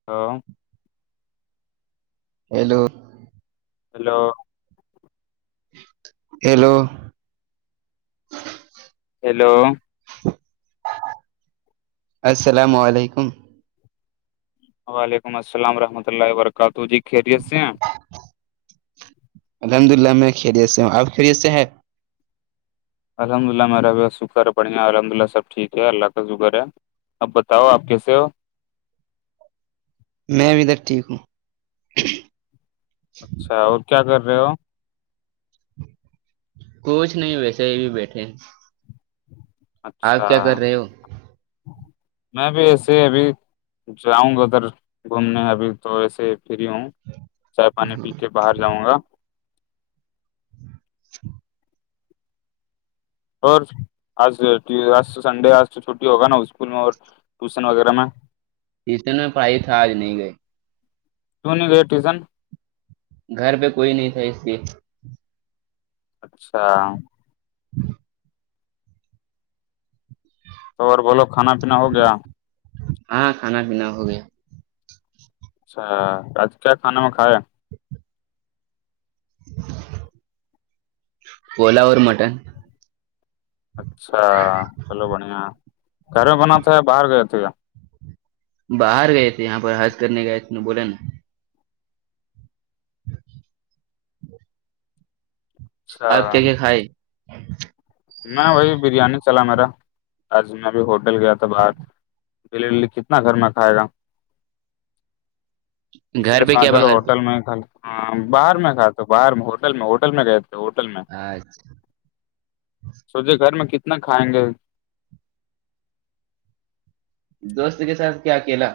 [inaudible] Hello hello hello hello السلام علیکم وعلیکم السلام رحمۃہ اللہ و برکاتہ جی خیریت سے ہیں الحمد اللہ میں خیریت سے ہوں اب خیریت سے ہے الحمد للہ میررت شکر بڑیا الحمد اللہ سب ٹھیک ہے اللہ کا شکر ہے اب بتاؤ آپ کیسے ہو میں بھی ادھر ٹھیک ہوں اچھا اور کیا کر رہے ہو کچھ نہیں ویسے ہی بھی بیٹھے اچھا آپ کیا کر رہے ہو میں بھی ایسے ہی ابھی جاؤں گا ادھر گھومنے ابھی تو ویسے فری ہوں چائے پانی پی ٹیوشن کے باہر جاؤں گا اور آج آج تو سنڈے آج تو چھٹی ہوگا نا اسکول میں اور ٹیوشن وغیرہ میں ٹیوشن میں پڑھائی تھا آج نہیں گئی سونی ریٹیزن گھر پہ کوئی نہیں تھا اس کی اچھا تو اور بولو کھانا پینا ہو گیا ہاں کھانا پینا ہو گیا اچھا آج کیا کھانے میں کھائے ہے پلا اورور مٹن اچھا چلو بڑھیا گھر میں بنا تھا ہے باہر گئے تھ کیا باہر گئے تھے یہاں پر حج کرنے گئے تھے ن بوولے نا ہاں اچھا آپ کیا کیا کھائے میں وہی بریانی چلا میرا آج میں اب ہوٹل گیا تھا باہر بلی کتنا گھر میں کھائے گا اسی گھر لیے پہ سنا کیا چلو باہر پہ ہوٹل میں کل ہاں باہر میں کھاتے باہر میں ہوٹل میں ہوٹل میں گئے تھے ہوٹل میں اچھا سوچے گھر میں کتنا کھائیں گے دوست کے ساتھ کیا اکیلا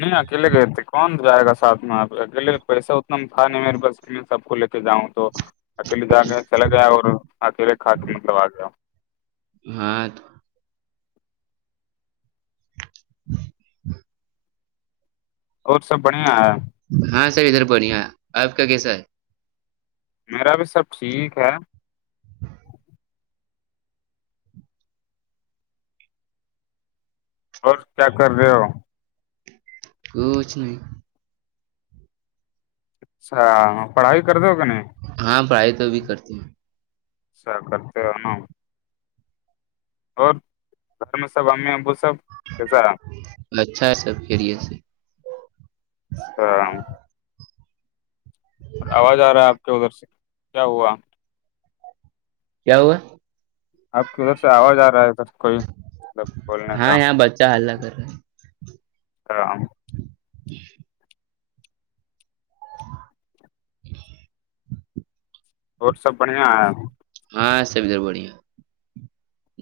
نہیں اکیلے گتے کون جائے گا سھ میں آپ اکیلے پیسے تھا نہیں م بس میں سب کو لے کے جاؤں تو اکیلے جاگے چلا گیا اور اکیلے کات مطلب آ گیا ہاں اور سب بڑھیا ہے ہاں سر ادھر بنیا آپ کا کیسا ہے میرا بھی سب ٹھیک ہے اور کیا کر رہے ہو کچ نہیں اچھا پڑھائی کر دو کہ نہیں ہاں پڑھائی تو بھی کرتی ہوں اچھا کرتے رہ نا اور گھر میں سب امی ابو سب کیسا اچھا ہے سب فریے سے ہاں اور آواز آ رہا ہے آپ کے ادھر سے کیا ہوا کیا ہوا آپ کی ادھر سے آواز آ رہا ہے ادھر کوئی مطلب بولنے ہاں کا اں بچہ ہللہ کرے ہاں ؀ روڈ سب بڑھیا ہے ہاں سب ادھر بڑھیا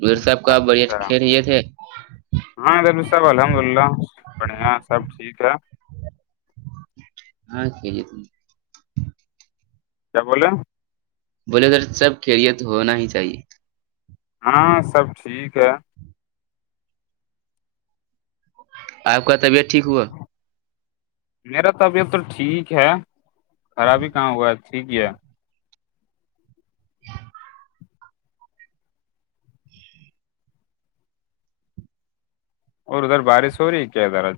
ادھر سب کا بڑھیا اچھا کھیل یہ تھے ہاں د صاحب الحمد للہ بڑھیا سب ٹھیک ہے ہاں کہ کیا بولے ہیں بولے سر سب کیریت ہونا ہی چاہیے ہاں سب ٹھیک ہے آپ کابعت ٹھ ہ ہوا میرا طبیعت تو ٹھیک ہے خرابی کہاں ہوا ہے ٹھیک ہی ہے اور ادھر بارش ہو رہی ہے کیا ادھر آج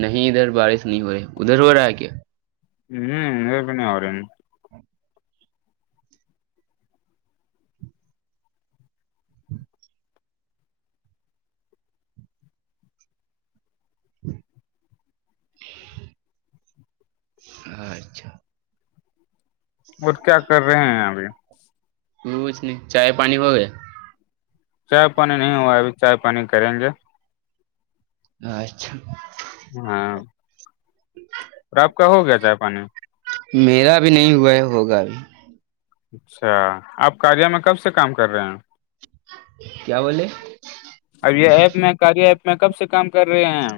نہیں ادھر بارش نہیں ہو رہی ادھر ہو رہا ہے کیا ہوں اپ نہیں ہو رہین اچھا اور کیا کر رہے ہیں ابھی کوچ نہیں چائے پانی ہو گیا چائے پانی نہیں ہوا ابھی چائے پانی کریں گے اچھا ہاں \ اور آپ کا ہو گیا چائےے پانی میرا بھی نہیں ہوا ہے ہوگاب اچھا آپ کاریہ میں کب سے کام کر رہے ہیں کیا بولے اب یہ ایپ میں کاری ایپ میں کب سے کام کر رہے ہیں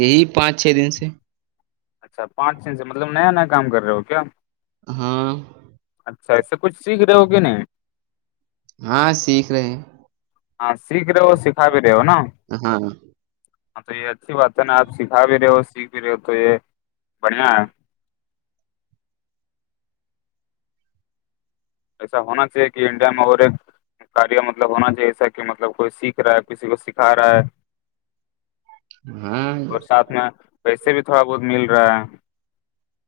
یہی پانچ چھ دن سے اچھا پانچ دن سے مطلب نیا نیا کام کر رہے ہو کیا ہاں اچھا ای سے کچھ سیکھ رہے ہوگے نا ہاں سیکھ رہے ہاں سیک رہے ہو سیکھا بھی رہے ہو نا ہاں ہاں تو یہ اچھی بات ہے نا آ سکھا بھی رہے ہو سیکھ بھی رہ ہو تو یہ بڑھیاں ہے ایسا ہونا چاہیے کہ انڈیا میں اور ایک کاریہ مطلب ہونا چاہیے ایا کہ مطلب کوئی سیکھ رہا ہے کسی کو سکھا رہا ہے ہاں اس میں پیسے بھی تھوڑا بہت مل رہا ہے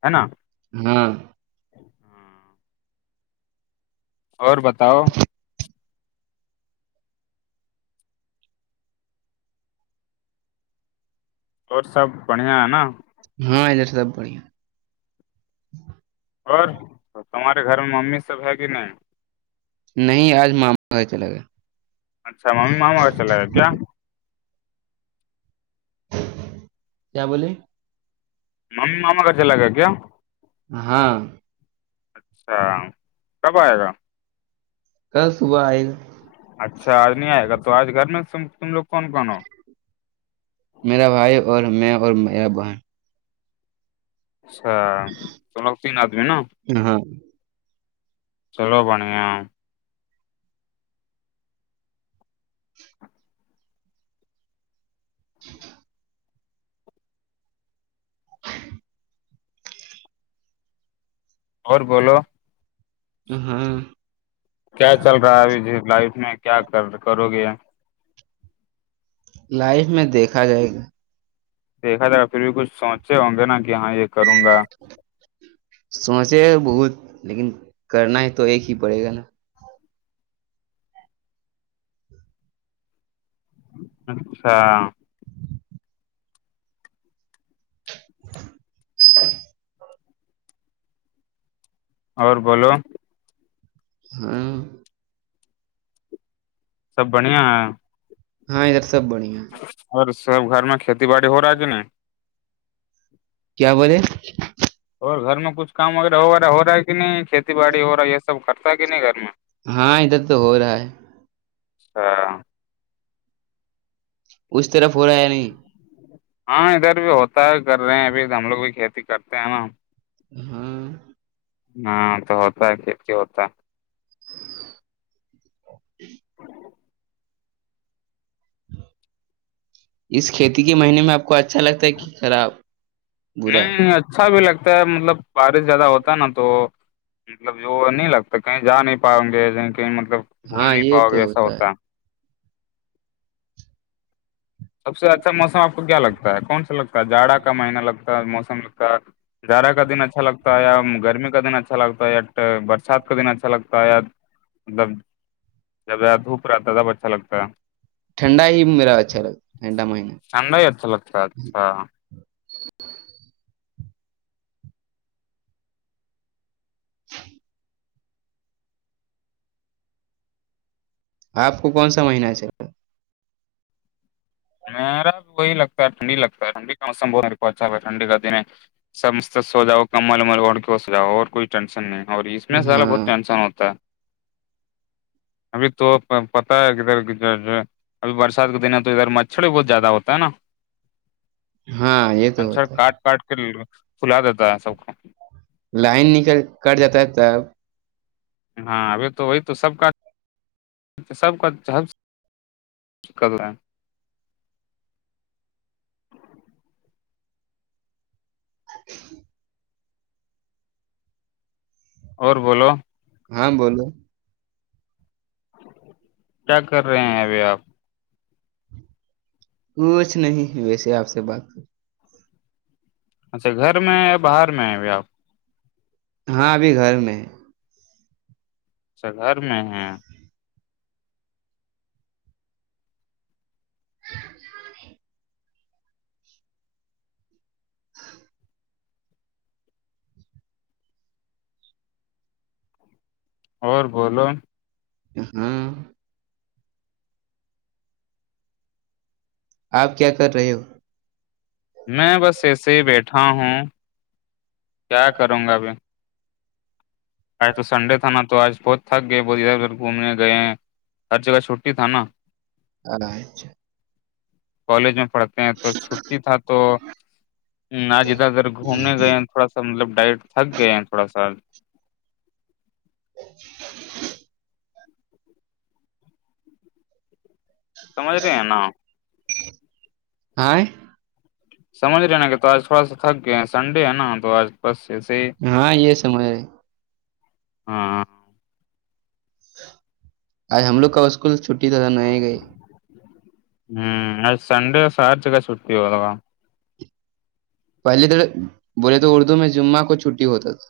ہے نا ہاں اور بتاؤ اور سب بڑھیا ہے نا ہاں ادھر سب بڑھیا اور تمہارے گھر میں ممی سب ہے کہ نہیں نہیں آج ماما کا چلا گیا اچھا ماممی ماما سے چلا گیا کیا کیا بولیے ممی ماما کا چلا گیا کیا ہاں اچھا کب آئے گا کل صبح آئے گا اچھا آج نہیں آئے گا تو آج گھر میں تم لوگ کون کون ہو میرا بھائی اور میں اور میرا بہن اچھا تم لوگ تین آدمی نا ہاں چلو بھڑیا [inaudible] اور بولو ہاں کیا چل رہا ہے ابھی جی لائف میں کیا کر کرو گے لائف میں دیکھا جائے دیکھا جائے رہا پھر بھی کچھ سوچے ہوں گے نا کہ ہاں یہ کروں گا سوچے بہت لیکن کرنا ہے تو ایک ہی پڑے گانا اچھا [inaudible] [inaudible] اور بولو ہاں سب بڑھیا ہے ہاں ادھر سب بڑھیا اور سب گھر میں کھیتی باڑی ہو رہا ہے کہ نہیں کیا بولے اور گھر میں کچھ کام وغیرہ وغیرہ ہو رہا ہے کہ نہیں کھیتی باڑی ہو رہا ہے یہ سب کرتا ہے کہ نہیں گھر میں ہاں ادھر تو ہو رہا ہے ہاں اس طرف ہو رہا ہے یا نہیں ہاں ادھر بھی ہوتا ہے کر رہے ہیں ابھی ہم لوگ بھی کھیتی کرتے ہیں نا ہاں ہاں تو ہوتا ہے کھیتی ہوتا ہے اس کھیتی کے مہینے میں آپ کو اچھا لگتا ہے کہ خراب برا نہیں اچھا بھی لگتا ہے مطلب بارش زیادہ ہوتا ہے نا تو مطلب جو نہیں لگتا کہیں جا نہیں پاؤ گے کہیں کہیں مطلب گھوم ہاں نہیں یہ پاؤ تو گے ایسا ہوتا ہے سب سے اچھا موسم آپ کو کیا لگتا ہے کون سا لگتا ہے جاڑا کا مہینہ لگتا ہے موسم لگتا ہے جڑاہ کا دن اچھا لگتا ہے یا گرمی کا دن اچھا لگتا ہے یا برسات کا دن اچھا لگتا ہے مطلب جب زیادہ دھوپ رہتا ہے تب اچھا لگتا ہے ٹنھڈا ہی میرا اچھا لگتا ٹھنڈا مہینہ ٹھنڈا ہی اچھا لگتا اچھا آپ کو کون سا مہینہ اچھل لگ میرا بھی وہی لگتا ہے ٹنڈی لگتا ہے ٹنڈی کا موسم بہت اچھا ٹھنی کا دن ہے سب سو جاؤ کمل ومل اوڑ کے سو جاؤ اور کوئی ٹینشن نہیں اور اس لگتا میں ہے؟ زیادا بہت ہاں ٹینسن ہوتا ہے [inaudible] ابھی تو پتا ہے کدھر ابھی برسات کے دن ہے تو ادھر مچ مچھر بہت زیادہ ہوتا ہے نا ہاں یہ تو مچھر ہوتا کاٹ کاٹ کر پھلا دیتا ہے سب کو لائن نکل کٹ جاتا ہے تب ہاں ابھی تو وہی تو سب کا سب کا کر رہا [unintelligible] ا اور بولو ہاں بولو [unintelligible] کیا کر رہے ہیں ابھی آپ کچھ نہیں ویسے آپ سے بات اچھا گھر میں ہیں یا باہر میں آ بھی آپ ہاں ابھی گھر میں ہے اچھا گھر میں ہے [inaudible] اور بولو ہاں آپ کیا کر رہے ہو میں بس ایسے ہی بیٹھا ہوں کیا کروں گا ابھی آج تو سنڈے تھا نا تو آج بہت تھک گئے بہت ادھر ادھر گھومنے گئے ہر جگہ چھوٹی تھا نا اچھا کالج میں پڑھتے ہیں تو چھٹی تھا تو آج ادھر ادھر گھومنے گئے ہیں تھوڑا سا مطلب ڈائٹ تھک گئے ہیں تھوڑا سا [inaudible] سمج رہے آئے سمجھ رہے نا کہ تو آج تھوڑا سا تھک گئے سنڈے ہے نا تو آج بس ایسے ہی ہاں یہ سمج ہےے ہاںاں آج ہم لوگ کا اسکول چھٹی تھا تھا نئے گئے ہوں سنڈے چھٹی ہو گا پہلے تو بولے تو اردو میں جمعہ کو چھٹی ہوتا تھا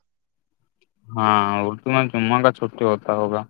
ہاں اردو میں جمعہ کا چھٹی ہوتا ہوگا